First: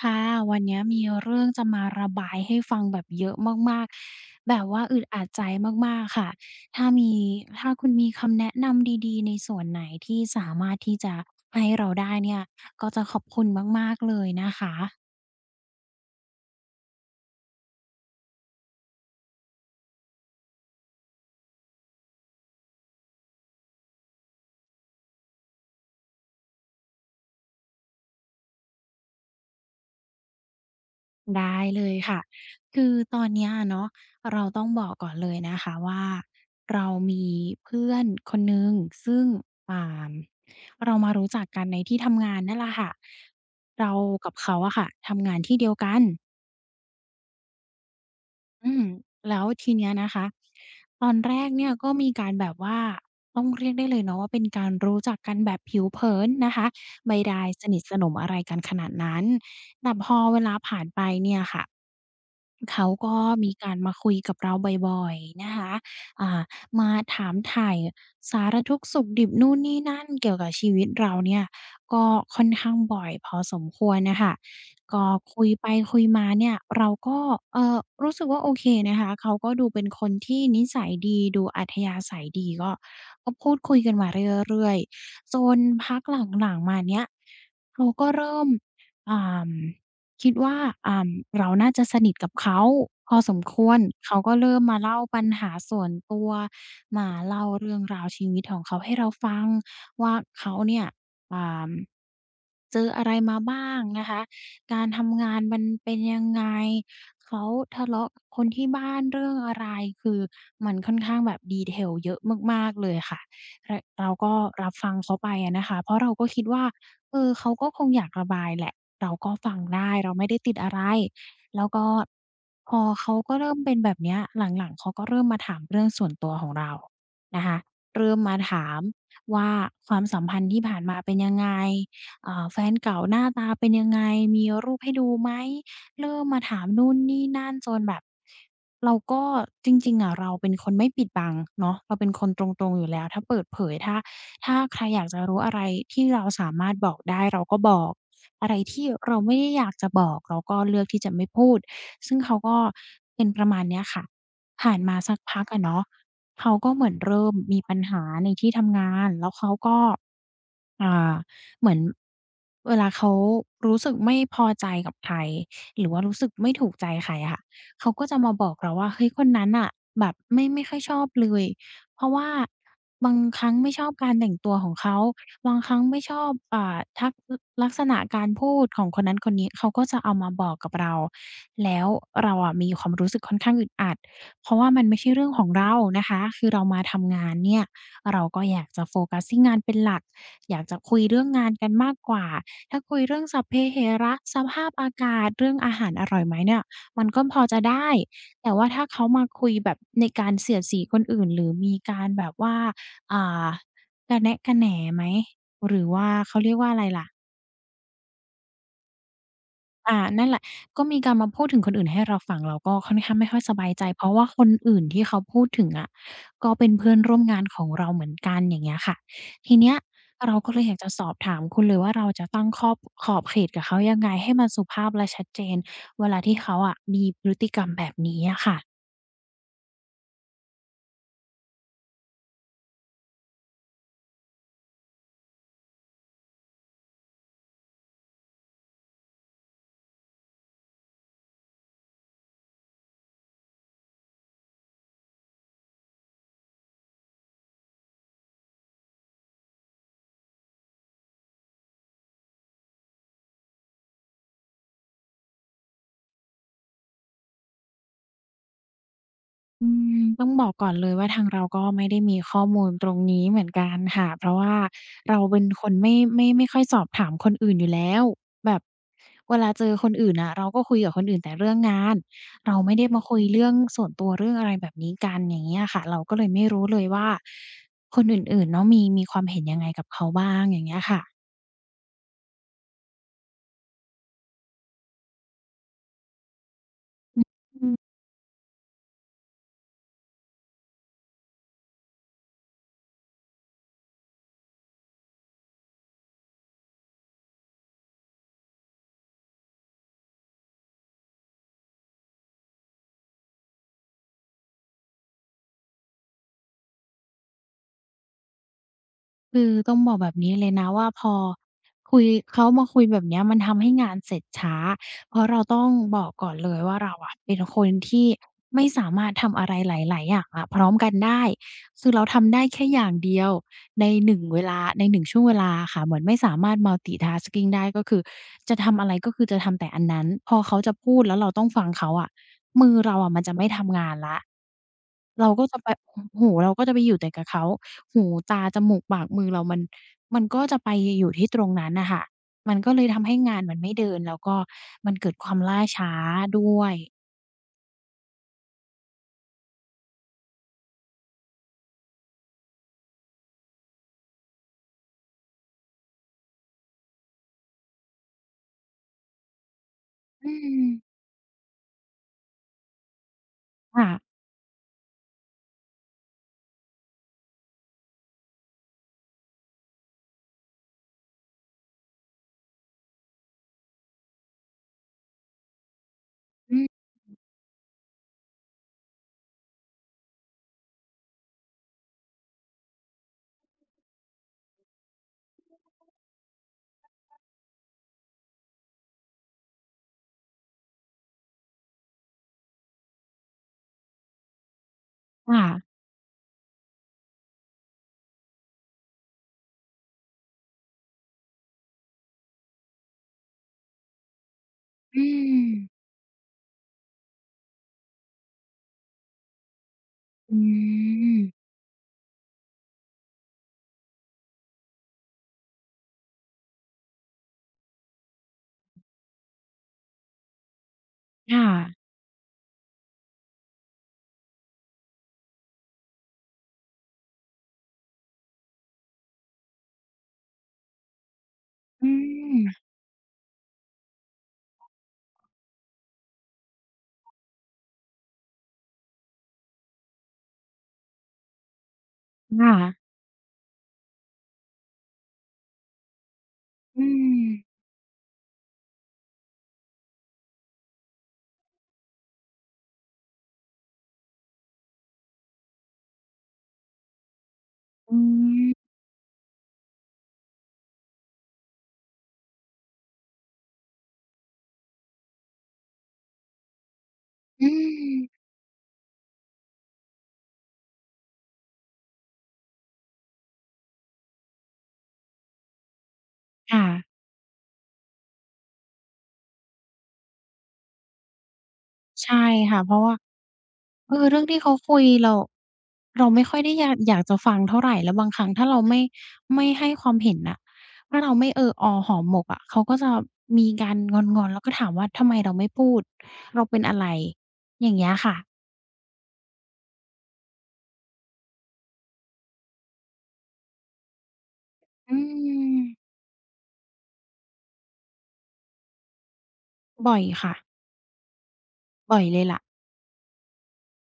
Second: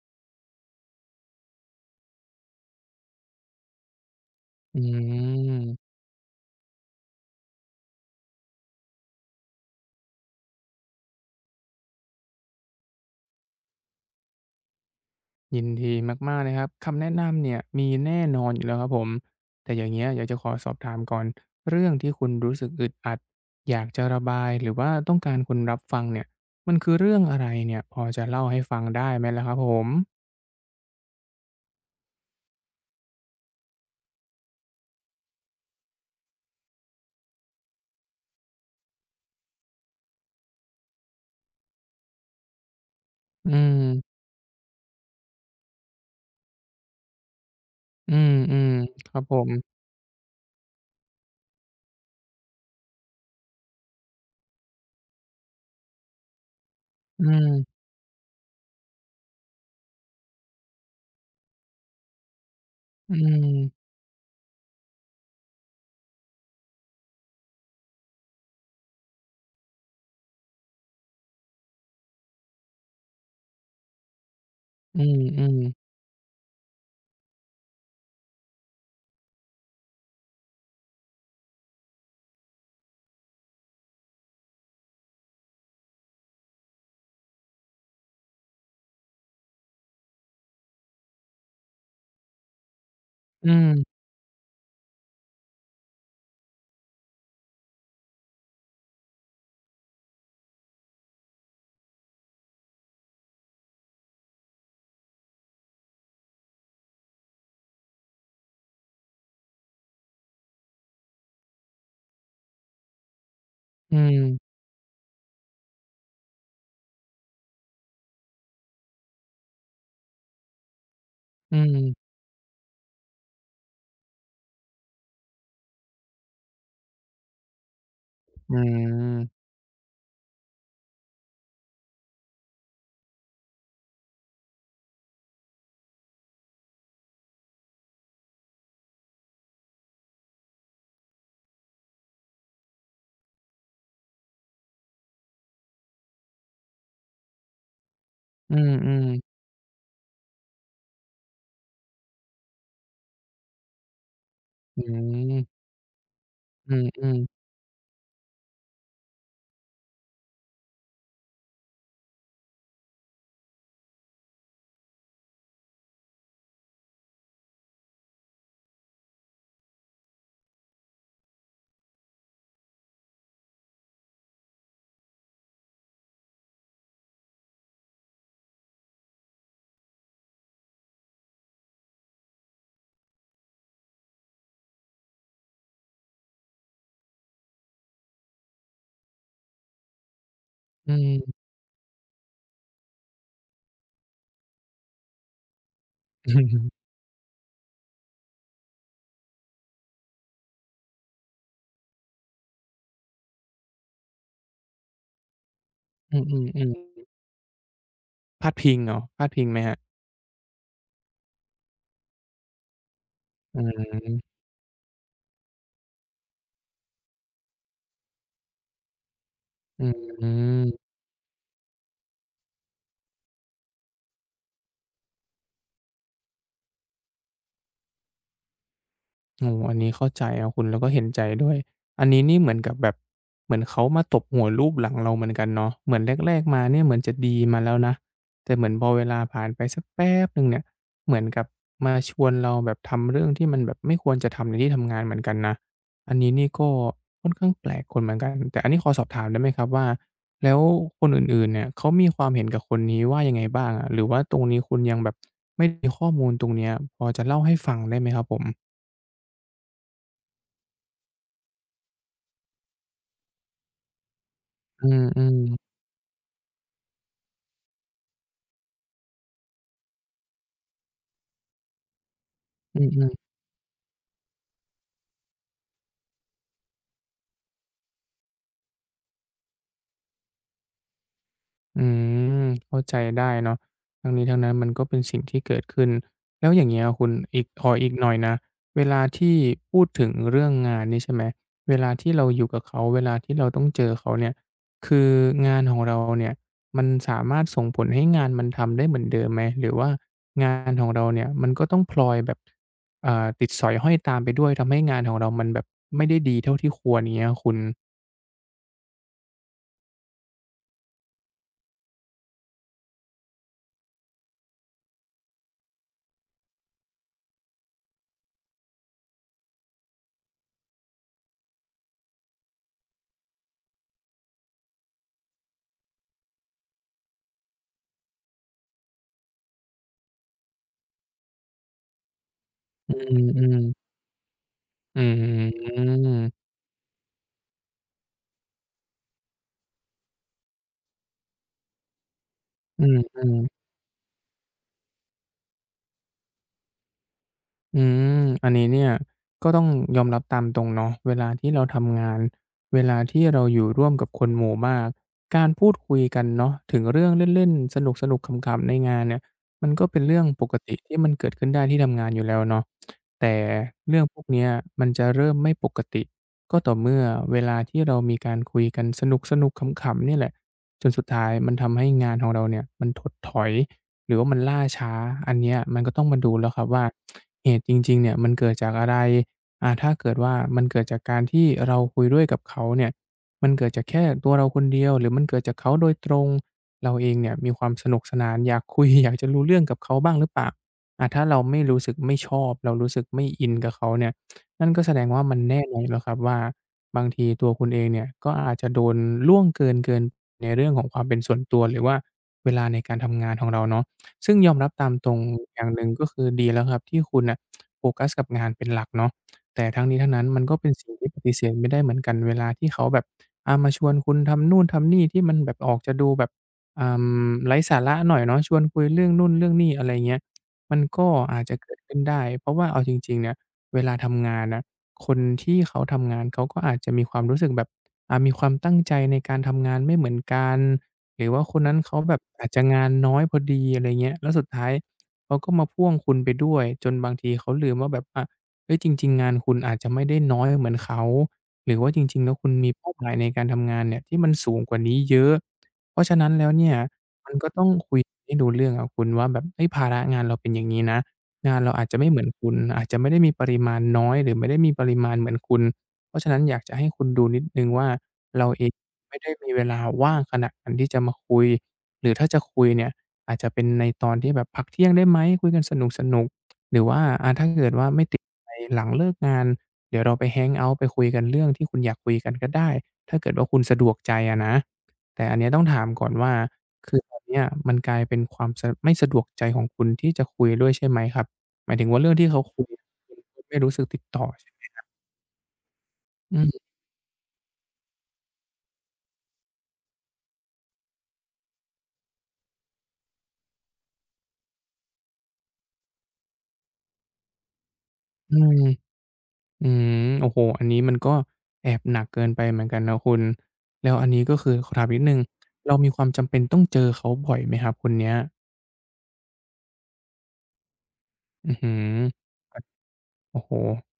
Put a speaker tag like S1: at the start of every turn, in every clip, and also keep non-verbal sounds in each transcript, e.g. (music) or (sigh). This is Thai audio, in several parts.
S1: ค่ะวันเนี้ยมีเรื่องจะมาระบายให้ฟังแบบเยอะมากๆแบบ
S2: อื
S1: ว่าอึดอัดใจ
S2: ม
S1: มากๆค่ะถ้ามีถ้าคุณมีคำแนะนำดีๆในส่วนไหนที่สามารถที่จะให้เราได้เนี่ยก็จะขอบคุณมากๆเลยนะคะ
S2: ยินดีมากๆเลยครับคำแนะนำเนี่ยมีแน่นอนอยู่แล้วครับผมแต่อย่างเงี้ยอยากจะขอสอบถามก่อนเรื่องที่คุณรู้สึกอึดอัดอยากจะระบายหรือว่าต้องการคนรับฟังเนี่ยมันคือเรื่องอะไรเนี่ยพอจะเล่าให้ฟังได้ไหมล่ะครับผม
S1: ได้เลยค่ะ คือตอนเนี้ยเนาะเราต้องบอกก่อนเลยนะคะว่าเรามีเพื่อนคนหนึ่งซึ่งอ่าเรามารู้จักกันในที่ทำงานนั่นแหละค่ะ
S2: อืม
S1: เรากับเขาอะค่ะทำงานที่เดียวกัน
S2: อืมอืม
S1: อืม
S2: ครับผ
S1: แล้ว
S2: ม
S1: ทีเนี้ยนะคะตอนแรกเนี่ยก็มีการแบบว่าต้องเรียกได้เลยเนาะว่าเป็นการรู้จักกันแบบผิวเผินนะคะไม่
S2: อื
S1: ได้สนิท
S2: ม
S1: สนมอะไรกันขนาดนั้นแต่พอเวลาผ่านไปเนี่ยค่ะ เขาก็
S2: อืม
S1: มีการมาคุยกับเราบ่อยๆนะคะอ่ามาถามไถ่สารทุกข์สุขดิบนู่นนี่นั่นเกี่ยวกับชีวิตเราเนี่ยก็ค่อนข้างบ่อยพอสมควรน่ะค่ะ
S2: อื
S1: ก็
S2: ม
S1: คุ
S2: อื
S1: ย
S2: ม
S1: ไปคุยมาเนี่ยเราก็เอ่อรู้สึกว่าโอเคนะคะเขาก็ดูเป็นคนที่นิสัยดีดูอัธยาศัยดีก็พูดคุยกันมาเรื่อยๆจนพักหลังๆมาเนี่ยเขาก็เริ่มอ่า คิดว่าอ่าเราน่าจะสนิทกับเขาพอสม
S2: อื
S1: ควร
S2: ม
S1: เขาก็เริ่มมาเล่าปัญหาส่วนตัวมาเล่าเรื่องราวชีวิตของเขาให้เราฟังว่าเขาเนี่ยอ่าเจออะไรมาบ้างนะคะการทำงานมันเป็นยังไงเขาทะเลาะกับคนที่บ้านเรื่องอะไรคือมันค่อนข้างแบบ detail เยอะมากๆเลยค่ะร
S2: อื
S1: เรา
S2: ม
S1: ก็รับฟังเขาไปอะนะคะเพราะเราก็คิดว่า เออเขาก็คงอยากระบายแหละเราก็ฟังได้เราไม่ได้ติดอะไร
S2: อื
S1: แล้วก็
S2: ม
S1: พอเขาก็เริ่มเป็นแบบเนี้ยหลังๆเขาก็เริ่มมาถามเรื่องส่วนตัวของเรานะคะเริ่มมา
S2: อื
S1: ถาม
S2: ม
S1: ว่าความสัมพันธ์ที่ผ่านมาเป็นยังไงอ่าแฟนเก่าหน้าตาเป็นยังไงมีรูปให้ดูไหมเริ่มมาถามนู่นนี่นั่นจนแบบเราก็จริงๆอะเราเป็นคนไม่ปิดบังเนาะเราเป็นคนตรงๆอยู่แล้วถ้าเปิดเผยถ้าใครอยากจะรู้อะไรที่เราสามารถบอกได้เราก็บอกอะไร
S2: อื
S1: ที่เรา
S2: ม
S1: ไม่ได้อยากจะบอกเราก็เลือกที่จะไม่พูดซึ่งเขาก็เป็นประมาณเนี้ยค่ะผ่าน
S2: อื
S1: มาสักพักอะ
S2: ม
S1: เนาะเขาก็
S2: อื
S1: เห
S2: ม
S1: มือน
S2: อืม
S1: เริ่มมีปัญหาในที่ทำงานแล้วเขาก็ อ่าเหมือนเวลาเขารู้สึกไม่พอใจกับใครหรือว่ารู้สึกไม่ถูกใจใครอะค่ะเขาก็จะมาบอกเราว่าเฮ้ยคนนั้นน่ะแบบไม่ค่อยชอบเลยเพราะว่าบางครั้งไม่ชอบการแต่งตัวของเขาบางครั้งไม่ชอบทักลลักษณะการพูดของคนนั้นคนนี้เขาก็จะเอามาบอกกับเราแล้วเราอะมีความรู้สึกค่อนข้างอึดอัดเพราะว่ามันไม่ใช่เรื่องของเรานะคะคือเรามาทำงานเนี่ย เราก็อยากจะโฟกัสที่งานเป็นหลัก อยากจะ
S2: อื
S1: คุยเรื่อง
S2: ม
S1: งานกันมากกว่า ถ้าคุยเรื่องสัพเพเหระสภาพอากาศ เรื่องอาหารอร่อยไหมเนี่ยมันก็พอจะได้แต่ว่าถ้าเขามาคุยแบบในการเสียดสีคนอื่นหรือมีการแบบว่าอ่ากะแนะกะแหนไหมหรือว่า
S2: อืมอื
S1: เขา
S2: ม
S1: เรียก
S2: อืม
S1: ว่าอะ
S2: อื
S1: ไร
S2: ม
S1: ล่ะ
S2: พาดพิงเหรอพาดพิงไหมครับ
S1: อ่านั่นแหละก็มีการมาพูดถึงคนอื่นให้เราฟังเราก็ค่อนข้างไม่ค่อยส
S2: อื
S1: บายใจเพราะว่า
S2: ม
S1: คนอื่นที่เขาพูดถึงอะก็เป็นเพื่อนร่วมงานของเราเหมือนกันอย่างเงี้ยค่ะทีเนี้ย
S2: อื
S1: เราก็เลย
S2: ม
S1: อยากจะสอบถามคุณเลยว่าเราจะตั้งขอบขอบเขตกับเขายังไงให้มันสุภาพและชัดเจนเวลาที่เขาอะมีพฤติกรรมแบบนี้อะค่ะ
S2: โอ้โฮอันนี้เข้าใจครับคุณแล้วก็เห็นใจด้วย อันนี้นี่เหมือนกับแบบเหมือนเขามาตบหัวลูบหลังเราเหมือนกันเนาะเหมือนแรกๆมาเนี่ยเหมือนจะดีมาแล้วนะแต่เหมือนพอเวลาผ่านไปสักแป๊บหนึ่งเนี่ยเหมือนกับมาชวนเราแบบทำเรื่องที่มันแบบไม่ควรจะทำในที่ทำงานเหมือนกันนะอันนี้นี่ก็ค่อนข้างแปลกคนเหมือนกัน แต่อันนี้ขอสอบถามได้ไหมครับว่าแล้วคนอื่นๆเนี่ยเขามีความเห็นกับคนนี้ว่ายังไงบ้างอะหรือว่าตรงนี้คุณยังแบบไม่มีข้อมูลตรงเนี้ยพอจะเล่าให้ฟังได้ไหมครับผม
S1: อืมต้องบอกก่อนเลยว่าทางเราก็ไม่ได้มีข้อมูลตรงนี้เหมือนกันค่ะเพราะว่า
S2: อืม
S1: เรา
S2: อืม
S1: เป็นคนไม่ค่อยสอบถามคนอื่นอยู่แล้วแบบเวลาเจอคนอื่นน่ะเราก็คุยกับคนอื่นแต่เรื่องงานเราไม่
S2: อื
S1: ได้มา
S2: ม
S1: คุย
S2: ๆ
S1: เรื่องส่วนตัวเรื่องอะไรแบบนี้กันอย่างเงี้ยค่ะเราก็เลยไม่รู้เลยว่าคนอื่นๆเนาะมีความเห็นยังไงกับเขาบ้างอย่างเงี้ยค่ะ
S2: อืมเข้าใจได้เนาะทั้งนี้ทั้งนั้นมันก็เป็นสิ่งที่เกิดขึ้นแล้วอย่างเงี้ยคุณอีกขออีกหน่อยนะเวลาที่พูดถึงเรื่องงานนี่ใช่ไหมเวลาที่เราอยู่กับเขาเวลาที่เราต้องเจอเขาเนี่ยคืองานของเราเนี่ยมันสามารถส่งผลให้งานมันทำได้เหมือนเดิมไหมหรือว่างานของเราเนี่ยมันก็ต้องพลอยแบบติดสอยห้อยตามไปด้วยทำให้งานของเรามันแบบไม่ได้ดีเท่าที่ควรอย่างเงี้ยคุณ
S1: คือต้องบอกแบบนี้เลยนะว่าพอคุยเขามาคุยแบบเนี้ยมันทำให้งานเสร็จช้าเพราะเราต้องบอกก่อนเลยว่าเราอะเป็นคนที่ไม่สามารถทำอะไรหลายๆอย่างอะพร้อมกันได้คือเราทำได้แค่อย่างเดียวในหนึ่งเวลาในหนึ่งช่วงเวลาอะค่ะเหมือนไม่สามารถ multitasking ได้ก็คือจะทำอะไรก็คือจะทำแต่อันนั้นพอเขาจะพูดแล้วเราต้องฟังเขาอะ มือ
S2: อื
S1: เราอะมันจะไม่
S2: ม
S1: ทำงา
S2: ๆ
S1: นแล้ว
S2: อื
S1: เราก็จะไป
S2: ม
S1: หูเราก็จะไปอยู่แต่กับเขา หู ตา จมูกปากมือเรามันก็จะไปอยู่ที่ตรงนั้นน่ะค่ะมันก็เล
S2: อื
S1: ย
S2: ม
S1: ทำให้
S2: อืม
S1: งานมันไม่เดินแล้วก็มันเกิดความล่าช้าด้วย
S2: อืมอันนี้เนี่ยก็ต้องยอมรับตามตรงเนาะเวลาที่เราทำงานเวลาที่เราอยู่ร่วมกับคนหมู่มากการพูดคุยกันเนาะถึงเรื่องเล่นๆสนุกๆขำๆในงานเนี่ยมันก็เป็นเรื่อง
S1: อื
S2: ปกติ
S1: ม
S2: ที่มันเกิดขึ้นได้ที่ทำงานอยู่แล้วเนาะแต่
S1: ค่ะ
S2: เรื่องพวกเนี้ยมันจะเริ่มไม่ปกติก็ต่อเมื่อเวลาที่เรามีการคุยกันสนุกๆขำๆเนี่ยแหละจนสุดท้ายมันทำให้งานของเราเนี่ยมันถดถอย หรือว่ามันล่าช้าอันเนี้ยมันก็ต้องมาดูแล้ว
S1: อื
S2: ครับ
S1: ม
S2: ว่าเหตุจริงๆเนี่ยมันเกิดจากอะไรถ้าเกิดว่ามันเกิดจากการที่เราคุยด้วยกับเขาเนี่ยมันเกิดจากแค่ตัวเราคนเดียวหรือมันเกิดจากเขาโดยตรงเราเองเนี่ยมีความสนุกสนานอยากคุย (laughs) อยากจะรู้เรื่องกับเขาบ้างหรือเปล่าถ้าเราไม่รู้สึกไม่ชอบเรารู้สึกไม่อินกับเขาเนี่ยนั่นก็แสดงว่ามันแน่
S1: ค่ะ
S2: นอนอยู่แล้วครับว่าบางทีตัวคุณเองเนี่ยก็อาจจะโดนล่วงเกินในเรื่องของความเป็นส่วนตัวหรือว่าเวลาในการทำงานของเราเนาะ ซึ่งยอมรับตาม
S1: อื
S2: ตรง
S1: ม
S2: อย่างหนึ่งก็คือดีแล้วครับที่คุณน่ะโฟกัสกับงานเป็นหลักเนาะแต่ทั้งนี้ทั้งนั้น
S1: อื
S2: มันก็เป็นสิ่งที่ป
S1: ม
S2: ฏิเสธไม่ได้เหมือนกันเวลาที่เขาแบบมาชวนคุณทำนู่นทำนี่ที่มันแบบออกจะดูแบบอ่าไร้สาระหน่อยเนาะชวนคุยเรื่องนู่นเรื่องนี่อะไรเงี้ยมันก็อา
S1: ค่ะ
S2: จจะเกิดขึ้นได้เพราะว่าเอาจริงๆเนี่ยเวลาทำงานน่ะคนที่เขาทำงานเขาก็อาจจะมีความรู้สึกแบบมีความตั้งใจในการทำงานไม่เหมือนกัน หรือว่าคนนั้น
S1: อื
S2: เขาแบบ
S1: ม
S2: อาจจะงานน้อยพอดีอะไรเงี้ยแล้วสุดท้ายเขาก็มาพ่วงคุณไปด้วยจนบางทีเขาลืมว่าแบบอะเฮ้ยจริงๆงานคุณอาจจะไม่ได้น้อยเหมือนเขาหรือว่าจริงๆแล้วคุ
S1: ค่ะ
S2: ณมีเป้าหมายในการทำงานเนี่ยที่มันสูงกว่านี้เยอะเพราะฉะนั้นแล้วเนี่ย
S1: อืม
S2: มันก็ต้องคุยให้รู้เรื่องอะคุณว่าแบบเฮ้ยภาระงานเราเป็นอย่างงี้นะงานเราอาจจะไม่เหมือนคุณอาจจะไม่ได้มีปริมาณน้อยหรือไม่ได้มีปริมาณเหมือนคุณ เพราะฉะนั้นอยากจะให้คุณดูนิดหนึ่งว่า
S1: อื
S2: เรา
S1: ม
S2: เองไม่ได้มีเวลาว่างขนาดนั้นที่จะมาคุยหรือถ้าจะคุยเนี่ยอาจจะเป็นในตอนที่แบบพักเที่ยงได้ไหมคุยกันสนุกๆหรือว่า
S1: อื
S2: ถ้าเกิดว่าไม่ติ
S1: ม
S2: ดอะไรหลังเลิกงานเดี๋ยวเราไปแฮงเอาต์ไปคุยกันเรื่องที่คุณอยากคุยกันก็ได้ถ้าเกิดว่าคุณสะดวกใจอะนะแต่อันเนี้ยต้องถามก่อนว่า
S1: ค่ะ
S2: คือตอนเนี้ยมันกลายเป็นความไม่สะดวกใจของคุณที่จะคุยด้วยใช่ไหมครับหมายถึงว่าเรื่อ
S1: ใช่
S2: งที่เขา
S1: ค่ะ
S2: คุย
S1: เพราะว่า
S2: คุณก็ไม่รู้สึก
S1: เอ
S2: ติด
S1: อเรื่อ
S2: ต่
S1: ง
S2: อ
S1: ที่
S2: ใช่
S1: เขา
S2: ไหม
S1: คุยเราไม่ค่อยได้อยากจะฟังเท่าไรแล้วบางครั้งถ้าเราไม่ไม่ให้ความเห็นน่ะถ้าเราไม่เออออหอมหมกอะเขาก็จะมีการงอนๆแล้วก็ถามว่าทำไมเราไม่พูดเราเป็นอะไรอย่างเงี้ยค่ะ
S2: อืม อืมโอ้โฮอันนี้มันก็แอบหนักเกินไปเหมือนกันนะคุณ แล้วอันนี้ก็คือขอถาม
S1: อื
S2: นิดหนึ่ง
S1: ม
S2: เรามีความจำเป็นต้องเจอเขาบ่อยไหมครับคนเนี้ย
S1: บ่อยค่ะ
S2: อื้อฮื
S1: บ่
S2: อ
S1: อยเลยล่ะ
S2: โอ้โห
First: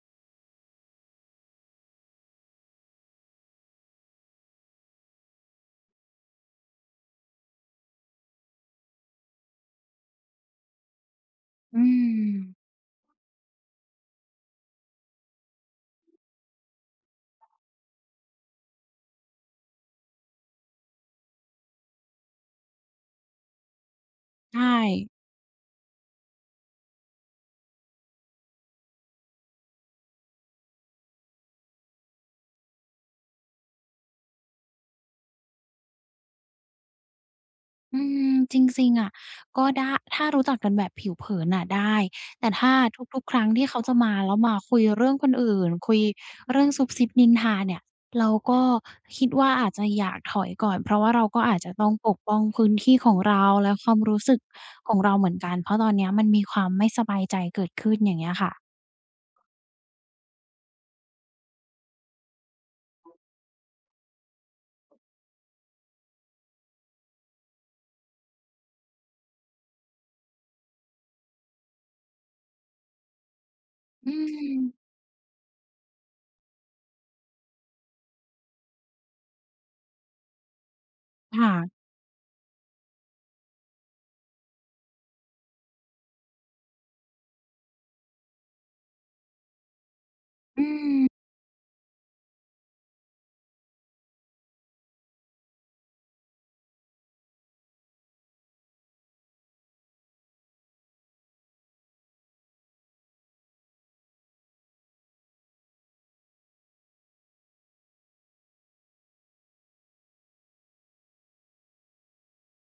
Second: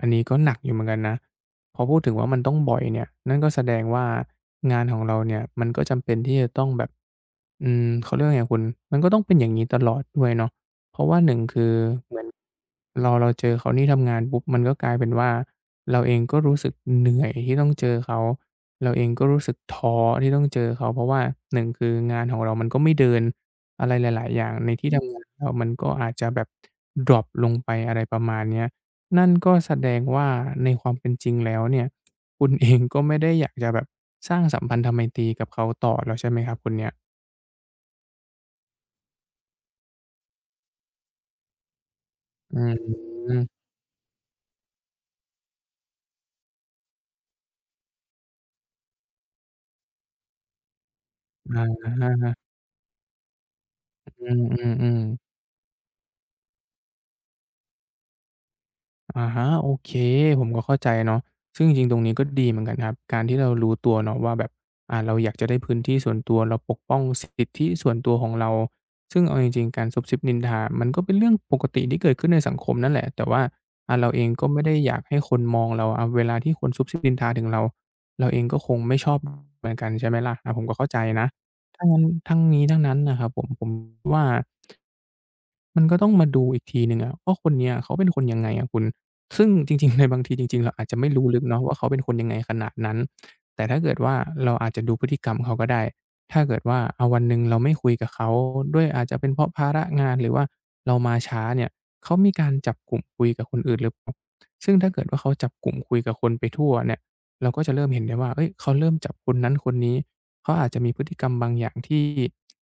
S2: อันนี้ก็หนักอยู่เหมือนกันนะพอพูดถึงว่ามันต้องบ่อยเนี่ยนั่นก็แสดงว่างานของเราเนี่ยมันก็จำเป็นที่จะต้องแบบเขาเรียกว่าไงคุณมันก็ต้องเป็นอย่างนี้ตลอดด้วยเนาะเพราะว่า1คือ
S1: อื
S2: เหมือน
S1: ม
S2: เราเจอเขาที่ทำงานปุ๊บมันก็กลายเป็นว่าเราเองก็รู้สึกเหนื่อยที่ต้องเจอเขาเราเองก็รู้สึกท้อที่ต้องเจอเขาเพราะว่าหนึ่งคืองานของเรามันก็ไม่เดินอะไรหลายๆอย่าง
S1: ใช่
S2: ในที่ทำงานเรามันก็อาจจะแบบดร็อปลงไปอะไรประมาณเนี้ย นั่นก็แสดงว่าในความเป็นจริงแล้วเนี่ยคุณเองก็ไม่ได้อยากจะแบบสร้างสัมพันธไมตรีกับเขาต่อแล้วใช่ไหมครับคุณเนี่ย
S1: อืมจริงๆอะก็ได้ถ้ารู้จักกันแบบผิวเผินน่ะได้แต่
S2: อื
S1: ถ้าทุกๆครั้ง
S2: ม
S1: ที่เขาจะมาแล้วมาคุยเรื่องคนอื่นคุยเรื่องซุบซิบนินทาเนี่ยเราก็คิดว่าอาจจะอยากถอยก่อนเพราะว่าเราก็อาจ
S2: อ
S1: จะต้องปก
S2: า
S1: ป้องพื้นที่ของเราและความรู้
S2: ๆอื
S1: สึกของ
S2: มๆ
S1: เราเหมือ
S2: ๆ
S1: นกันเพราะตอนเนี้ยมันมีความไม่สบายใจเกิดขึ้นอย่างเงี้ยค่ะ
S2: อะฮะโอเคผมก็เข้าใจเนาะซึ่งจริงๆตรงนี้ก็ดีเหมือนกันครับการที่เรารู้ตัวเนาะว่าแบบเราอยากจะได้พื้นที่ส่วนตัวเราปกป้องสิทธิส่วนตัวของเราซึ่งเอาจริงๆการซุบซิบนินทามันก็เป็นเรื่องปกติที่เกิดขึ้นในสังคมนั่นแหละแต่ว่าเรา
S1: อื
S2: เองก็ไม่ได้
S1: ม
S2: อยากให้คนมองเราเวลาที่คนซุบซิบนินทาถึงเราเราเองก็คงไม่ชอบเหมือนกันใช่ไหมล่ะผมก็เข้าใจนะ
S1: ค่ะ
S2: ถ้างั้นทั้งนี้ทั้งนั้นน่ะครับผมว่า มันก็ต้องมาดูอีกทีหนึ่งอะว่าคนเนี้ยเขาเป็นคนยังไงอะคุณ ซึ่ง (laughs) จริงๆในบางทีจริง
S1: อื
S2: ๆเราอาจจะ
S1: ม
S2: ไม่รู้ลึกเนาะว่าเขาเป็นคนยังไงขนาดนั้น แต่ถ้าเกิดว่าเราอาจจะดูพฤติกรรมเขาก็ได้ถ้าเกิดว่าวันหนึ่งเราไม่คุยกับเขาด้วยอาจจะเป็นเพราะภาระงานหรือว่าเรามาช้าเนี่ย เขามีการจับกลุ่มคุยกับคนอื่นหรือเปล่าซึ่งถ้าเกิดว่าเขาจับกลุ่มคุยกับคนไปทั่วเนี่ย เราก็จะเริ่มเห็นได้ว่า เฮ้ยเขาเริ่มจับคนนั้นคนนี้เขาอาจจะมีพฤติกรรมบางอย่างที่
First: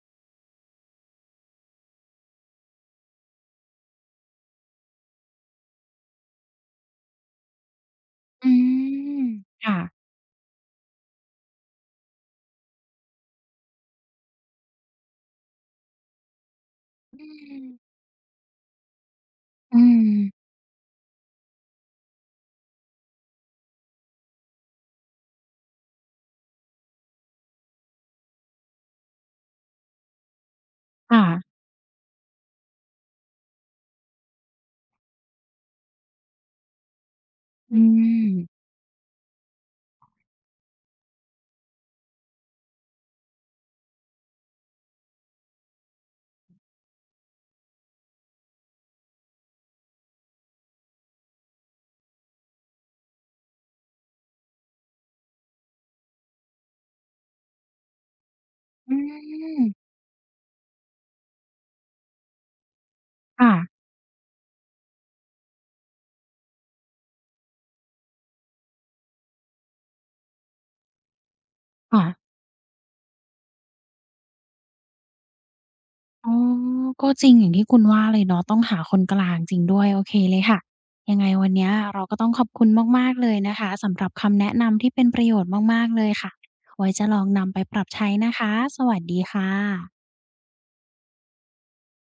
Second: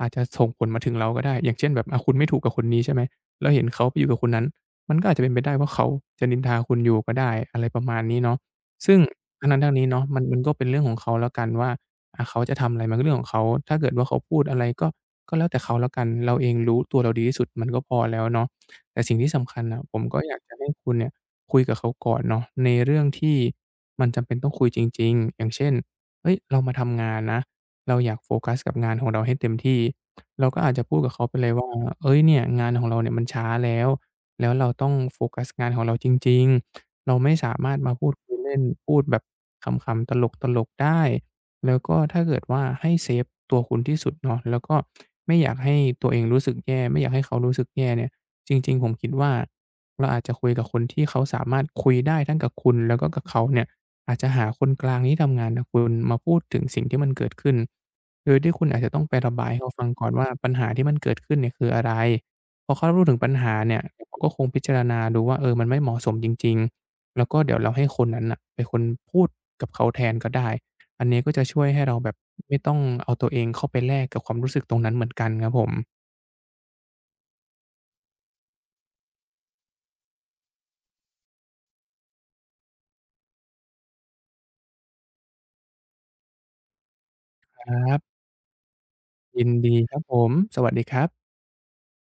S2: อาจจะส่งผลมาถึงเราก็ได้ อย่างเช่นแบบคุณไม่ถูกกับคนนี้ใช่ไหมแล้วเห็นเขาไปอยู่กับคนนั้น มันก็อาจจะเป็นไปได้ว่าเขาจะนินทาคุณอยู่ก็ได้อะไรประมาณนี้เนาะ
S1: อื
S2: ซึ่ง
S1: ม
S2: ทั้งนั้นทั้ง
S1: ค่ะ
S2: นี้เนาะมันก็เป็นเรื่องของเขาแล้วกันว่าเขาจะทำอะไรมันก็เรื่องของเขาถ้าเกิดว่าเขาพูดอะไรก็แล้วแต่เขาแล้วกัน เราเองรู้ตัวเราดี
S1: อื
S2: ที่สุด
S1: ม
S2: มันก็พอแล้วเนาะ แต่สิ่งที่สำคัญ
S1: อื
S2: น่ะผ
S1: ม
S2: มก็อยากจะให้คุณเนี่ยคุยกับเขาก่อนเนาะในเรื่องที่มันจำเป็นต้องคุยจริงๆอย่างเช่นเฮ้ยเรามาทำงานนะเราอยากโฟกัสกับงานของเราให้เต็มที่เราก็อาจจะพูดกับ
S1: ค่ะ
S2: เขาไปเลยว่าเฮ้ยเนี่ยงานของเราเนี่ยมันช้าแล้วแล้วเราต้องโฟกัสงานของเราจริงๆเราไม่สามาร
S1: อื
S2: ถมาพูดคุย
S1: ม
S2: เล่นพูดแบบขำๆตลกๆได้แล้วก็ถ้าเกิดว่าให้เซฟตัวคุณที่สุดเนาะแล้วก็ไม่อยากให้ตัวเองรู้สึกแย่ไม่อยากให้เขารู้สึกแย่เนี่ย จริงๆผมคิดว่าเราอาจจะคุยกับคนที่เขาสามารถคุยได้ทั้งกับคุณแล้วก็กับเขาเนี่ยอาจจะหาคนกลางที่ทำงานกับคุณมาพูดถึงสิ่งที่มันเกิดขึ้นโดยที่คุณอาจจะ
S1: อื
S2: ต้องไประบาย
S1: ม
S2: ให้เขาฟังก่อนว่าปัญหาที่มันเกิดขึ้นเนี่ยคืออะไรพอเขารู้ถึงปัญ
S1: ค่ะ
S2: หาเนี่ยเดี๋ยวเขาก็คงพิจารณาดูว่าเออมันไม่เหมาะสมจริงๆแล้วก็เดี๋ยวเราให้คนนั้นน่ะเป็นคนพูดกับเขาแทนก็ได้อันนี้ก็จะช่วยให้เราแบบ
S1: ค่ะ
S2: ไม่ต้องเอาตัวเองเข้าไปแลกกับความรู้สึกตรงนั้นเหมือนกันครับผม
S1: อ๋อ ก็จริงอย่างที่คุณว่าเลยเนาะต้องหาคนกลางจริงด้วยโอเคเลยค่ะยังไงวันเนี้ยเราก็ต้องขอบคุณมากๆเลยนะคะสำหรับคำแนะนำที่เป็นประโยชน์มากๆเลยค่ะไว้จะลองนำไป
S2: ค
S1: ปรับ
S2: รั
S1: ใช้
S2: บ
S1: นะคะสวัสดี
S2: ยิ
S1: ค่ะ
S2: นดีครับผม สวัสดีครับ